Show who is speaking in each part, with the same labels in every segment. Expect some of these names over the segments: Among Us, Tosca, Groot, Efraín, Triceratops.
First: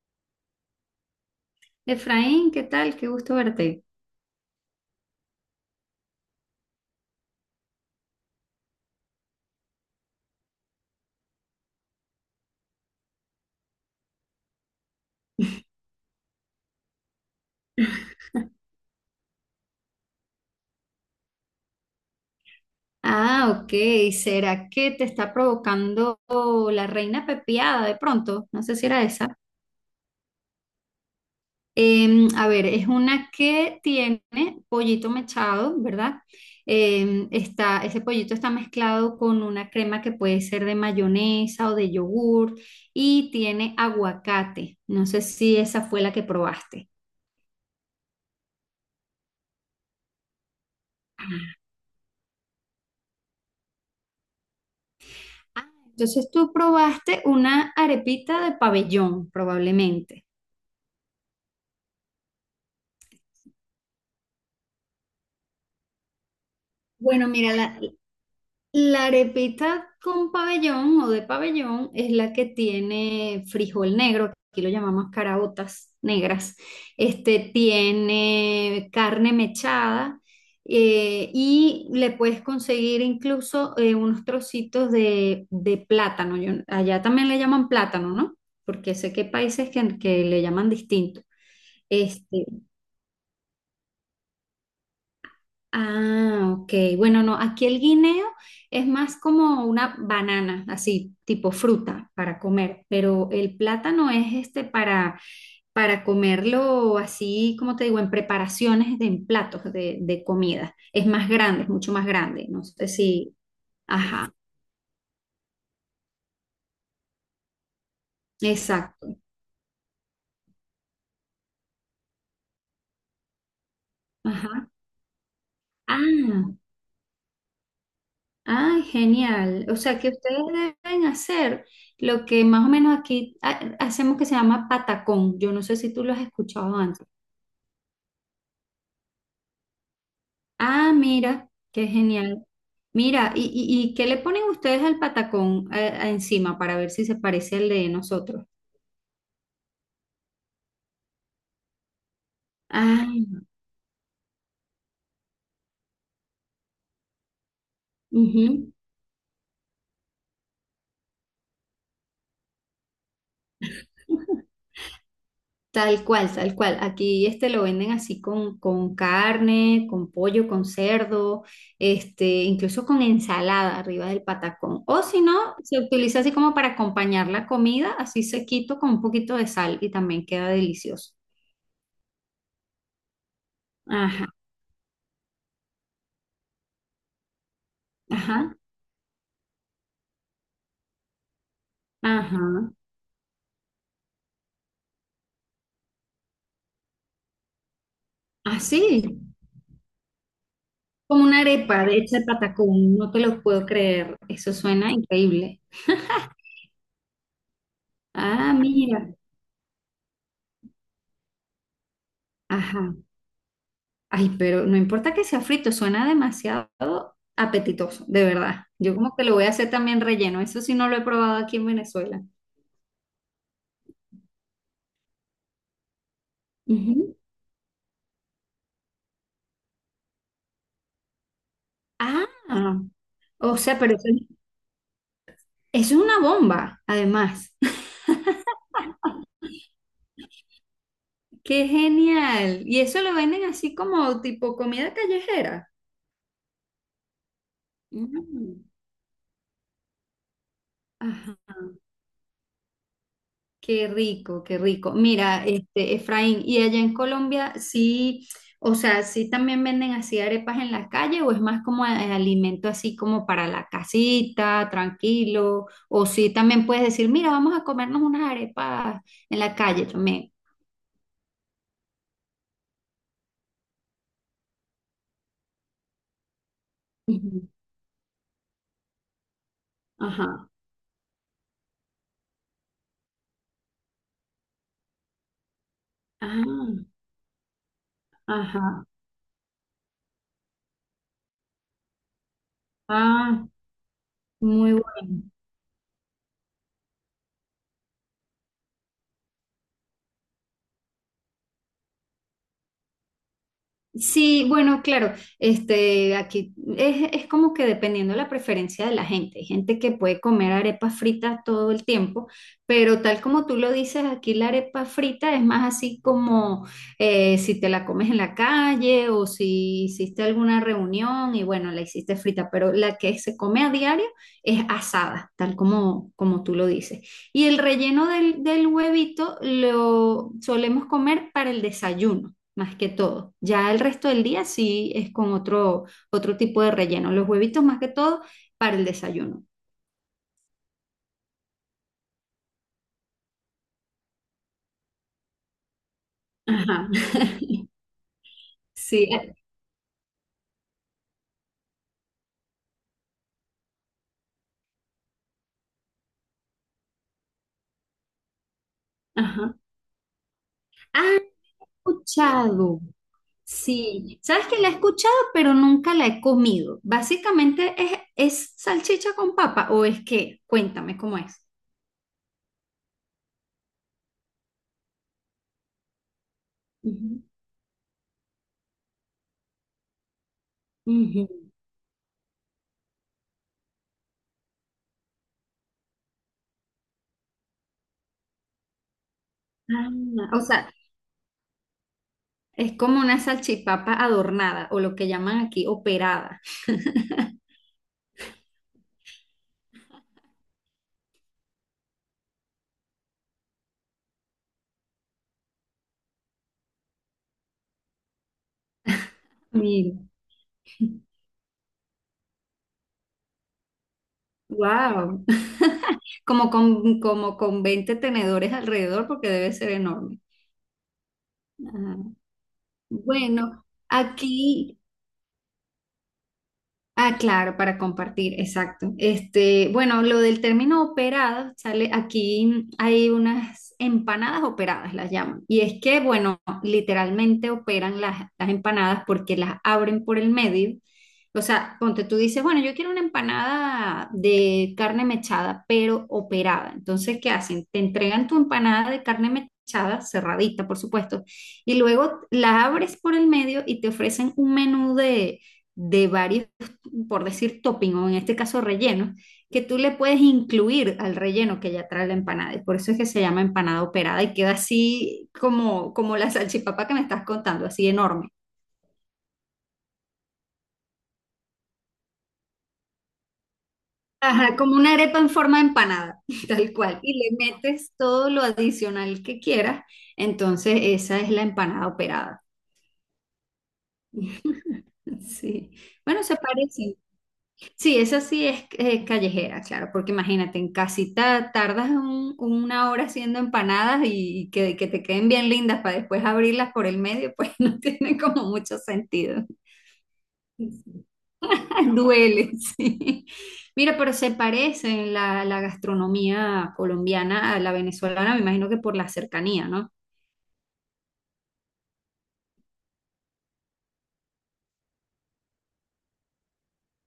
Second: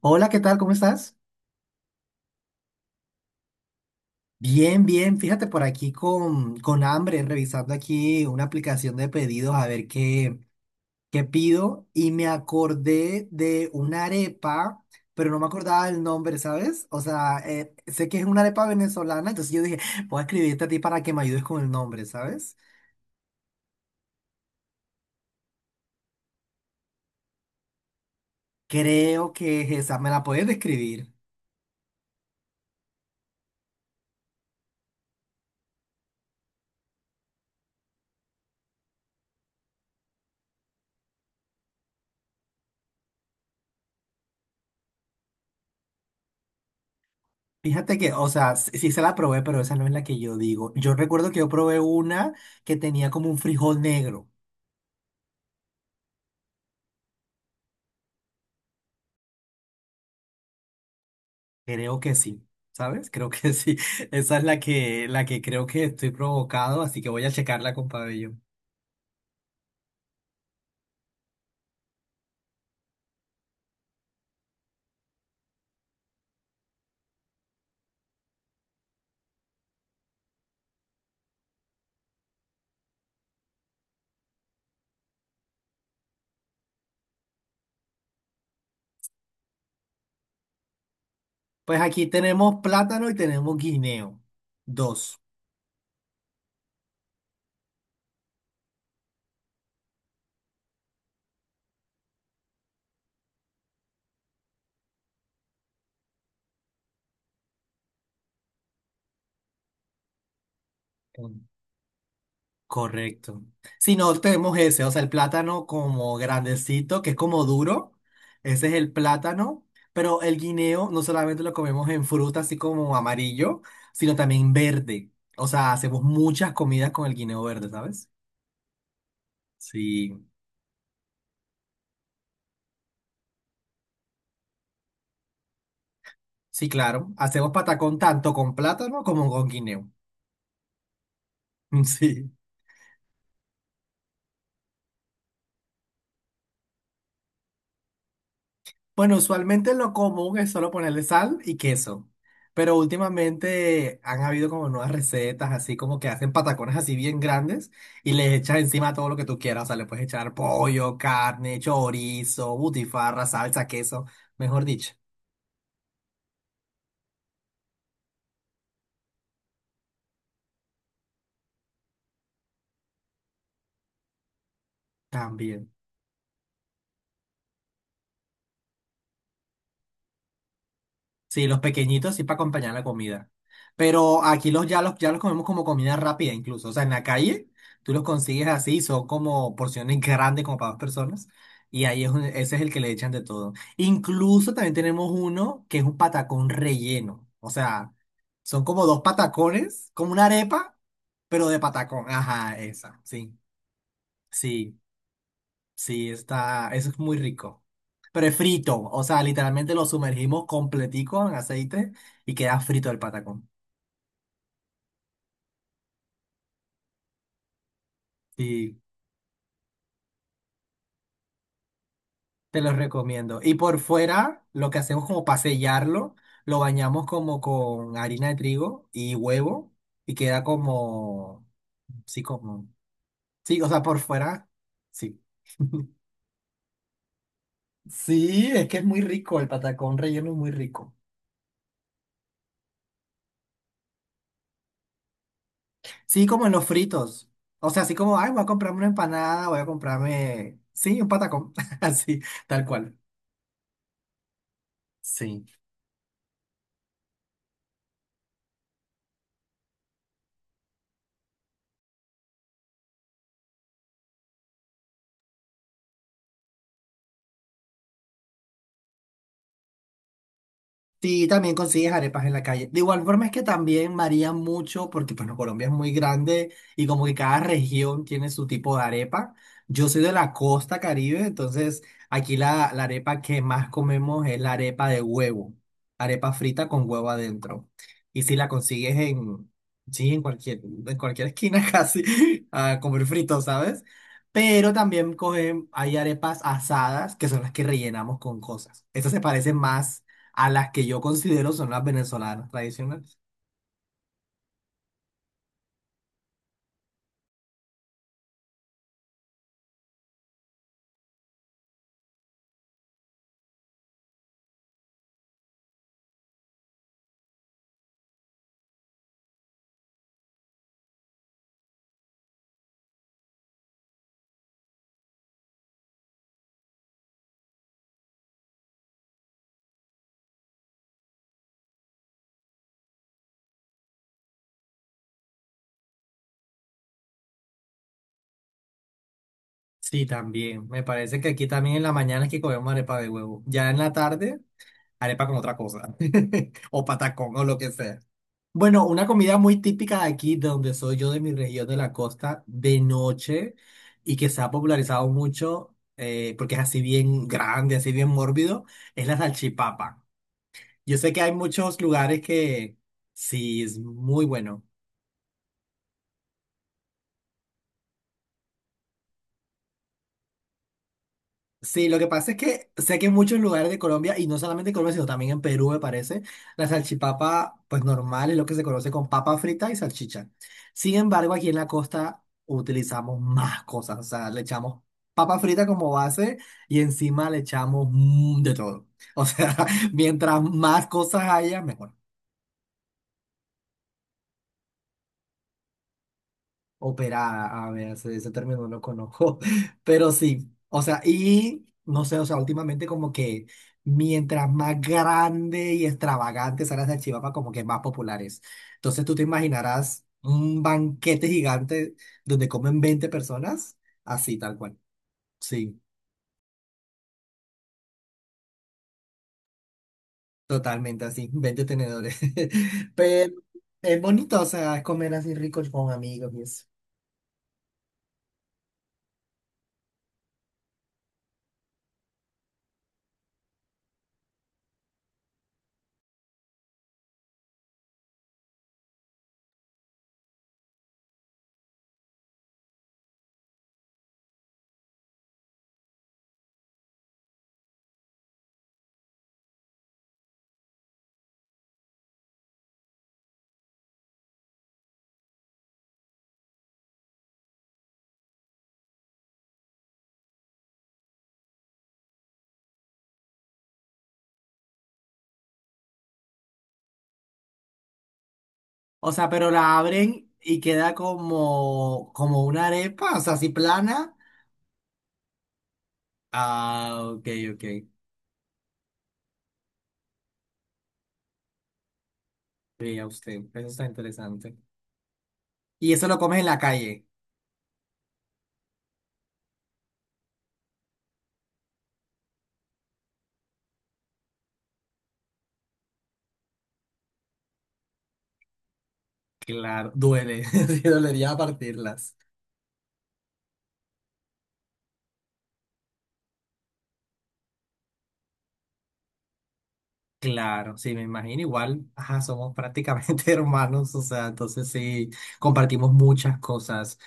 Speaker 1: Hola, ¿qué tal? ¿Cómo estás?
Speaker 2: Efraín, ¿qué tal? Qué gusto verte.
Speaker 1: Bien, bien. Fíjate por aquí con hambre, revisando aquí una aplicación de pedidos a ver qué pido. Y me acordé de una arepa, pero no me acordaba el nombre, ¿sabes? O sea, sé que es una arepa venezolana, entonces yo dije, voy a escribirte a ti para que me ayudes con el nombre, ¿sabes?
Speaker 2: Ah, ok. ¿Será que te está provocando la reina pepiada de pronto? No sé si era
Speaker 1: Creo
Speaker 2: esa.
Speaker 1: que es esa. ¿Me la puedes describir?
Speaker 2: A ver, es una que tiene pollito mechado, ¿verdad? Ese pollito está mezclado con una crema que puede ser de mayonesa o de yogur y tiene aguacate. No sé si esa fue la que probaste.
Speaker 1: Fíjate que, o sea, sí se la probé, pero esa no es la que yo digo. Yo recuerdo que yo probé una que tenía como un frijol negro.
Speaker 2: Ah, entonces tú probaste una arepita de pabellón, probablemente.
Speaker 1: Creo que sí, ¿sabes? Creo que sí. Esa es la que creo que estoy provocado, así que voy
Speaker 2: Bueno,
Speaker 1: a
Speaker 2: mira,
Speaker 1: checarla
Speaker 2: la,
Speaker 1: con pabellón.
Speaker 2: la arepita con pabellón o de pabellón es la que tiene frijol negro, aquí lo llamamos caraotas negras. Este tiene carne mechada y le puedes conseguir incluso unos trocitos de plátano. Allá también le llaman plátano, ¿no? Porque sé que hay países que le llaman distinto.
Speaker 1: Pues aquí
Speaker 2: Este.
Speaker 1: tenemos plátano y tenemos guineo. Dos.
Speaker 2: Ah, ok. Bueno, no, aquí el guineo es más como una banana, así, tipo fruta para comer, pero el plátano es este para comerlo así, como te digo, en preparaciones de en platos de comida. Es más
Speaker 1: Mm.
Speaker 2: grande, es mucho más grande. No sé si.
Speaker 1: Correcto. Si no,
Speaker 2: Ajá,
Speaker 1: tenemos ese, o sea, el plátano como grandecito, que es como duro. Ese es el
Speaker 2: exacto.
Speaker 1: plátano, pero el guineo no solamente lo comemos en fruta, así como amarillo, sino también
Speaker 2: Ajá.
Speaker 1: verde. O sea, hacemos muchas
Speaker 2: Ah,
Speaker 1: comidas con el guineo verde, ¿sabes?
Speaker 2: ah, genial. O sea que
Speaker 1: Sí.
Speaker 2: ustedes deben hacer lo que más o menos aquí hacemos que se llama patacón. Yo no sé si tú lo has
Speaker 1: Sí,
Speaker 2: escuchado antes.
Speaker 1: claro. Hacemos patacón tanto con plátano como con guineo.
Speaker 2: Ah, mira, qué
Speaker 1: Sí.
Speaker 2: genial. Mira, ¿y qué le ponen ustedes al patacón encima para ver si se parece al de nosotros?
Speaker 1: Bueno, usualmente lo común es solo ponerle sal y queso. Pero
Speaker 2: Ah,
Speaker 1: últimamente han habido como nuevas recetas, así como que hacen patacones así bien grandes y le echas encima todo lo que tú quieras. O sea, le puedes echar pollo, carne, chorizo, butifarra, salsa, queso, mejor dicho.
Speaker 2: tal cual, tal cual. Aquí este lo venden así con carne, con pollo, con cerdo, este, incluso con ensalada arriba del patacón. O si no,
Speaker 1: También.
Speaker 2: se utiliza así como para acompañar la comida, así sequito con un poquito de sal y también queda delicioso.
Speaker 1: Sí, los pequeñitos sí para acompañar la comida. Pero
Speaker 2: Ajá,
Speaker 1: aquí los comemos como comida rápida incluso. O sea, en la calle tú los consigues
Speaker 2: ajá,
Speaker 1: así, son como porciones grandes como para dos personas. Y ahí es un- ese es
Speaker 2: ajá.
Speaker 1: el que le echan de todo. Incluso también tenemos uno que es un patacón relleno. O sea, son como dos
Speaker 2: Así,
Speaker 1: patacones, como una arepa,
Speaker 2: como una
Speaker 1: pero de
Speaker 2: arepa de
Speaker 1: patacón.
Speaker 2: hecha de
Speaker 1: Ajá,
Speaker 2: patacón,
Speaker 1: esa,
Speaker 2: no te
Speaker 1: sí,
Speaker 2: lo puedo creer. Eso
Speaker 1: sí.
Speaker 2: suena increíble.
Speaker 1: Sí, está, eso es muy rico.
Speaker 2: Ah,
Speaker 1: Prefrito, o
Speaker 2: mira.
Speaker 1: sea, literalmente lo sumergimos completico en aceite y queda frito
Speaker 2: Ajá.
Speaker 1: el patacón.
Speaker 2: Ay, pero no importa que sea frito, suena demasiado apetitoso, de verdad.
Speaker 1: Sí,
Speaker 2: Yo como que lo voy a hacer también relleno, eso sí no lo he probado aquí en Venezuela.
Speaker 1: te lo recomiendo. Y por fuera, lo que hacemos como para sellarlo, lo bañamos
Speaker 2: Ujú.
Speaker 1: como con harina de trigo y huevo y queda
Speaker 2: Ah,
Speaker 1: como,
Speaker 2: o
Speaker 1: sí, o
Speaker 2: sea,
Speaker 1: sea,
Speaker 2: pero
Speaker 1: por
Speaker 2: eso,
Speaker 1: fuera, sí.
Speaker 2: eso es una bomba, además.
Speaker 1: Sí, es que es muy rico, el patacón relleno es muy rico.
Speaker 2: Qué genial. Y eso lo venden así como tipo comida callejera.
Speaker 1: Sí, como en los fritos. O sea, así como, ay, voy a
Speaker 2: Mm.
Speaker 1: comprarme una empanada, voy a comprarme, sí, un patacón. Así, tal cual.
Speaker 2: Qué rico, qué rico.
Speaker 1: Sí.
Speaker 2: Mira, este, Efraín, ¿y allá en Colombia sí, o sea, sí también venden así arepas en la calle o es más como alimento así como para la casita, tranquilo? O sí también puedes decir, mira, vamos a comernos unas arepas en la calle también.
Speaker 1: Sí, también consigues arepas en la calle. De igual forma es que también varía mucho porque bueno, Colombia es muy grande y como que cada
Speaker 2: Ujú.
Speaker 1: región tiene su tipo de arepa. Yo soy de la
Speaker 2: Ajá,
Speaker 1: costa Caribe, entonces aquí la, la arepa que más comemos es la arepa de huevo, arepa frita
Speaker 2: ah,
Speaker 1: con huevo adentro. Y si la
Speaker 2: ajá,
Speaker 1: consigues en, sí, en cualquier esquina casi, a comer frito,
Speaker 2: ah,
Speaker 1: ¿sabes? Pero
Speaker 2: muy
Speaker 1: también
Speaker 2: bueno.
Speaker 1: cogen, hay arepas asadas que son las que rellenamos con cosas. Estas se parecen más a las que yo considero son las venezolanas tradicionales.
Speaker 2: Sí, bueno, claro, este, aquí es como que dependiendo de la preferencia de la gente. Hay gente que puede comer arepas fritas todo el tiempo, pero tal como tú lo dices, aquí la arepa frita es más así como si te la comes en la calle o si hiciste alguna reunión y bueno, la hiciste frita, pero la que se come a diario es asada, tal como tú lo dices. Y el relleno del huevito lo solemos comer para el desayuno más que todo. Ya el resto del día sí es con otro tipo de relleno. Los huevitos más que todo para el desayuno.
Speaker 1: Sí, también. Me parece que aquí también en la mañana es que comemos arepa de huevo. Ya en la tarde, arepa con otra cosa. O
Speaker 2: Ajá.
Speaker 1: patacón o lo que sea. Bueno,
Speaker 2: Sí,
Speaker 1: una comida muy típica de aquí, de donde soy yo, de mi región de la costa, de noche, y que se ha popularizado mucho, porque es así bien grande, así bien mórbido, es la
Speaker 2: ajá.
Speaker 1: salchipapa. Yo sé
Speaker 2: Ah,
Speaker 1: que hay muchos lugares que
Speaker 2: escuchado.
Speaker 1: sí, es
Speaker 2: Sí,
Speaker 1: muy
Speaker 2: sabes que
Speaker 1: bueno.
Speaker 2: la he escuchado, pero nunca la he comido. Básicamente es salchicha con papa o es que, cuéntame cómo es.
Speaker 1: Sí, lo que pasa es que sé que en muchos lugares de Colombia, y no solamente en Colombia, sino también en Perú, me parece, la
Speaker 2: Ujú,
Speaker 1: salchipapa, pues normal, es lo que se conoce con papa frita y salchicha. Sin
Speaker 2: ujú.
Speaker 1: embargo, aquí en la costa utilizamos más cosas, o sea, le echamos papa frita como base y encima le echamos mm, de todo. O sea,
Speaker 2: Ah,
Speaker 1: mientras
Speaker 2: o sea,
Speaker 1: más cosas haya, mejor.
Speaker 2: es como una salchipapa adornada o lo que llaman aquí operada.
Speaker 1: Operada, a ver, ese término no conozco, pero sí, o sea, y no sé, o sea, últimamente como que mientras más grande y extravagante sea la salchipapa, como que más populares. Entonces tú te
Speaker 2: Mira,
Speaker 1: imaginarás un banquete gigante donde comen 20 personas, así tal cual,
Speaker 2: wow.
Speaker 1: sí,
Speaker 2: Como con 20 tenedores alrededor porque debe ser enorme.
Speaker 1: totalmente así, veinte
Speaker 2: Ajá.
Speaker 1: tenedores, pero
Speaker 2: Bueno,
Speaker 1: es bonito, o sea,
Speaker 2: aquí.
Speaker 1: es comer así rico con amigos y eso.
Speaker 2: Ah, claro, para compartir, exacto. Este, bueno, lo del término operado, sale aquí hay unas empanadas operadas, las llaman. Y es que, bueno, literalmente operan las empanadas porque las abren por el medio. O sea, ponte tú dices, bueno, yo quiero una empanada de carne mechada, pero operada. Entonces, ¿qué hacen? Te entregan tu empanada de carne mechada, cerradita, por supuesto, y luego la abres por el medio y te ofrecen un menú de varios por decir topping o en este caso relleno, que tú le puedes incluir al relleno que ya trae la empanada. Y por eso es que se llama empanada operada y queda así como la salchipapa que me estás contando, así enorme.
Speaker 1: O sea, pero la abren y queda como, como una arepa, o sea, así plana.
Speaker 2: Ajá, como una arepa en forma de empanada, tal cual.
Speaker 1: Ah,
Speaker 2: Y
Speaker 1: ok,
Speaker 2: le
Speaker 1: ok.
Speaker 2: metes todo lo adicional que quieras. Entonces, esa es la empanada operada.
Speaker 1: Vea usted, eso está interesante.
Speaker 2: Sí.
Speaker 1: Y eso lo
Speaker 2: Bueno, se
Speaker 1: comes en la
Speaker 2: parece,
Speaker 1: calle.
Speaker 2: sí, esa sí es callejera, claro, porque imagínate, en casita tardas una hora haciendo empanadas y, y que te queden bien lindas para después abrirlas por el medio, pues no tiene como mucho sentido.
Speaker 1: Claro, duele. Sí, dolería partirlas.
Speaker 2: Duele, sí. Mira, pero se parece la gastronomía colombiana a la venezolana, me imagino que por la cercanía, ¿no?
Speaker 1: Claro, sí, me imagino. Igual, ajá, somos prácticamente hermanos, o sea, entonces sí, compartimos muchas cosas.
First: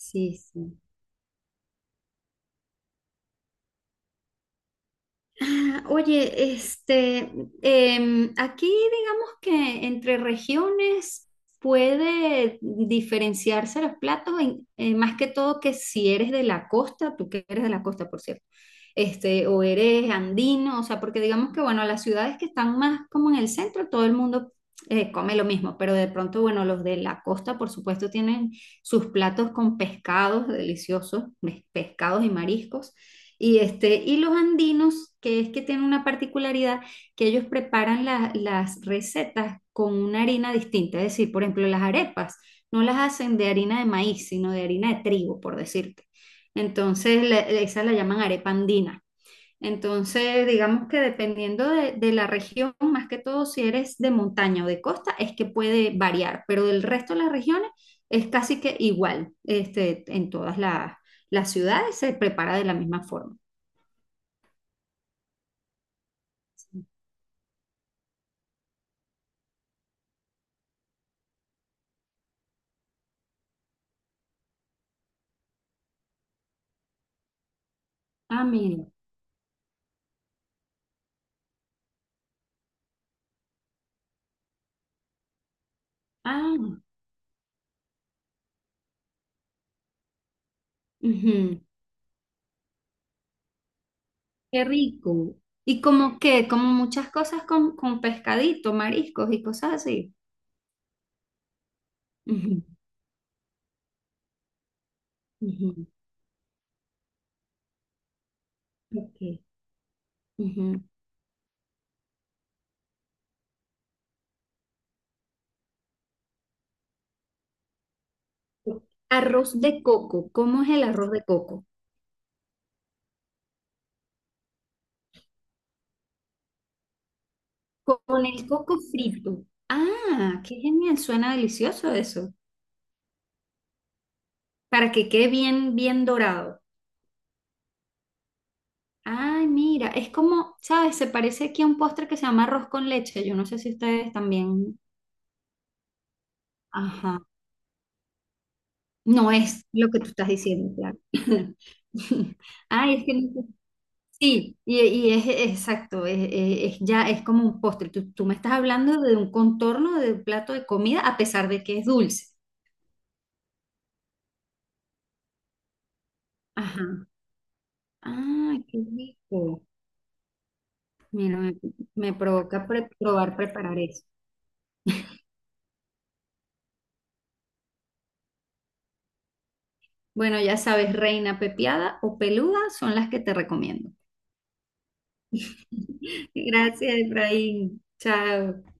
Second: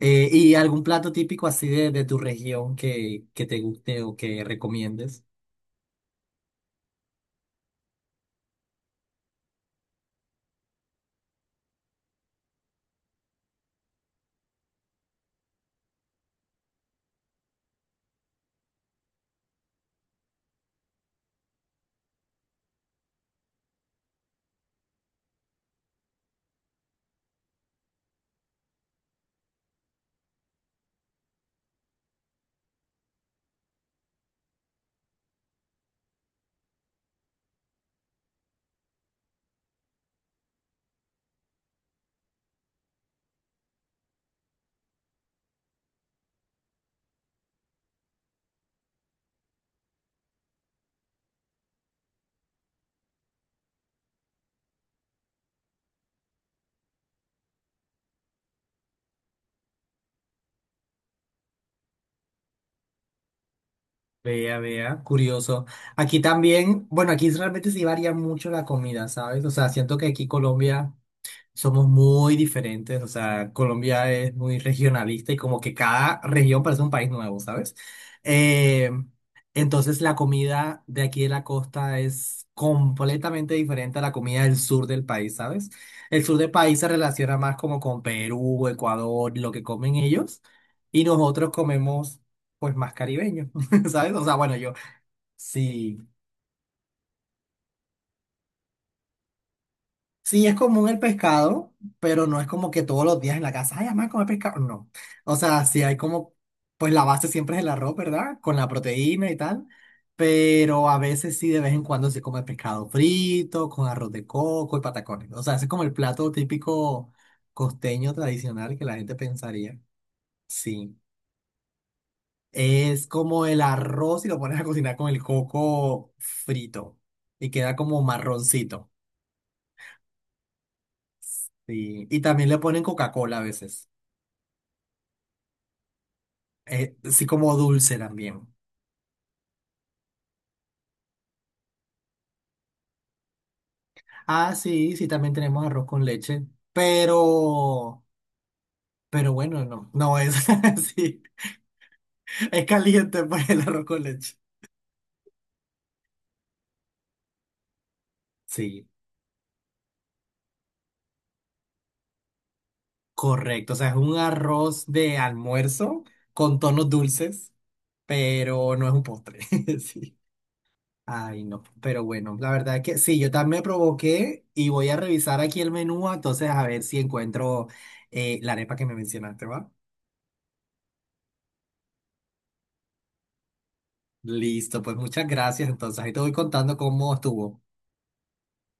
Speaker 1: ¿Y
Speaker 2: sí.
Speaker 1: algún plato típico así de tu región que te guste o que recomiendes?
Speaker 2: Ah, oye, este, aquí digamos que entre regiones puede diferenciarse los platos, más que todo que si eres de la costa, tú que eres de la costa, por cierto, este, o eres andino, o sea, porque digamos que, bueno, las ciudades que están más como en el centro, todo el mundo come lo mismo, pero de pronto, bueno, los de la costa, por supuesto, tienen sus platos con pescados deliciosos, pescados y mariscos. Y los andinos, que es que tienen una particularidad, que ellos preparan las recetas con una harina distinta. Es decir, por ejemplo, las arepas no las hacen de harina de maíz, sino de harina de trigo, por decirte. Entonces, esa la llaman arepa andina. Entonces, digamos que dependiendo de la región, más que todo si eres de montaña o de costa, es que puede variar, pero del resto de las regiones es casi que igual, este, en todas las ciudades se prepara de la misma forma.
Speaker 1: Vea, vea, curioso. Aquí también, bueno, aquí realmente sí varía mucho la comida, ¿sabes? O sea, siento que aquí Colombia somos muy diferentes, o sea, Colombia es muy regionalista y como que cada región parece un país nuevo, ¿sabes?
Speaker 2: Ah, mira.
Speaker 1: Eh, entonces la comida de aquí de la costa es completamente diferente a la comida del sur del país, ¿sabes? El sur del
Speaker 2: Ah,
Speaker 1: país se relaciona más como con Perú, Ecuador, lo que comen ellos, y nosotros
Speaker 2: ujú.
Speaker 1: comemos pues más caribeño, ¿sabes? O sea, bueno,
Speaker 2: Qué
Speaker 1: yo
Speaker 2: rico. Y
Speaker 1: sí.
Speaker 2: como que, como muchas cosas con pescadito, mariscos y cosas así.
Speaker 1: Sí, es común el pescado, pero no es
Speaker 2: Ujú,
Speaker 1: como que todos los días en la casa, ay, mamá, comer pescado. No. O sea, sí
Speaker 2: ujú.
Speaker 1: hay como, pues la base siempre es el arroz, ¿verdad? Con la
Speaker 2: Ok,
Speaker 1: proteína y tal.
Speaker 2: ujú.
Speaker 1: Pero a veces sí, de vez en cuando se come pescado frito, con arroz de coco y patacones. O sea, ese es como el plato típico costeño tradicional que la gente
Speaker 2: Arroz
Speaker 1: pensaría.
Speaker 2: de coco. ¿Cómo es el
Speaker 1: Sí.
Speaker 2: arroz de coco?
Speaker 1: Es como el arroz y lo pones a cocinar con el coco frito y queda como
Speaker 2: Con el coco
Speaker 1: marroncito.
Speaker 2: frito. Ah, qué genial. Suena delicioso
Speaker 1: Sí. Y
Speaker 2: eso.
Speaker 1: también le ponen Coca-Cola a veces.
Speaker 2: Para que quede bien, bien dorado.
Speaker 1: Así como dulce también.
Speaker 2: Ay, mira, es como, ¿sabes? Se parece aquí a un postre que se llama arroz con leche. Yo no sé si ustedes
Speaker 1: Ah,
Speaker 2: también.
Speaker 1: sí, sí, también tenemos arroz con leche,
Speaker 2: Ajá.
Speaker 1: pero,
Speaker 2: No
Speaker 1: pero bueno,
Speaker 2: es lo
Speaker 1: no,
Speaker 2: que tú
Speaker 1: no
Speaker 2: estás
Speaker 1: es
Speaker 2: diciendo, claro.
Speaker 1: así, es
Speaker 2: Ay, es que
Speaker 1: caliente pues el arroz con leche.
Speaker 2: sí, y es exacto, es ya es como un postre. Tú me estás
Speaker 1: Sí,
Speaker 2: hablando de un contorno de un plato de comida a pesar de que es dulce.
Speaker 1: correcto, o sea, es un arroz de almuerzo con tonos
Speaker 2: Ajá.
Speaker 1: dulces,
Speaker 2: Ah,
Speaker 1: pero
Speaker 2: qué
Speaker 1: no es un postre,
Speaker 2: rico.
Speaker 1: sí.
Speaker 2: Mira,
Speaker 1: Ay,
Speaker 2: me,
Speaker 1: no, pero
Speaker 2: me
Speaker 1: bueno, la
Speaker 2: provoca
Speaker 1: verdad es que sí, yo
Speaker 2: probar
Speaker 1: también me
Speaker 2: preparar eso.
Speaker 1: provoqué y voy a revisar aquí el menú, entonces a ver si encuentro la arepa que me mencionaste, ¿va?
Speaker 2: Bueno, ya sabes, reina pepiada o peluda son las que te recomiendo.
Speaker 1: Listo, pues muchas gracias. Entonces, ahí te voy contando
Speaker 2: Gracias,
Speaker 1: cómo estuvo.
Speaker 2: Efraín. Chao.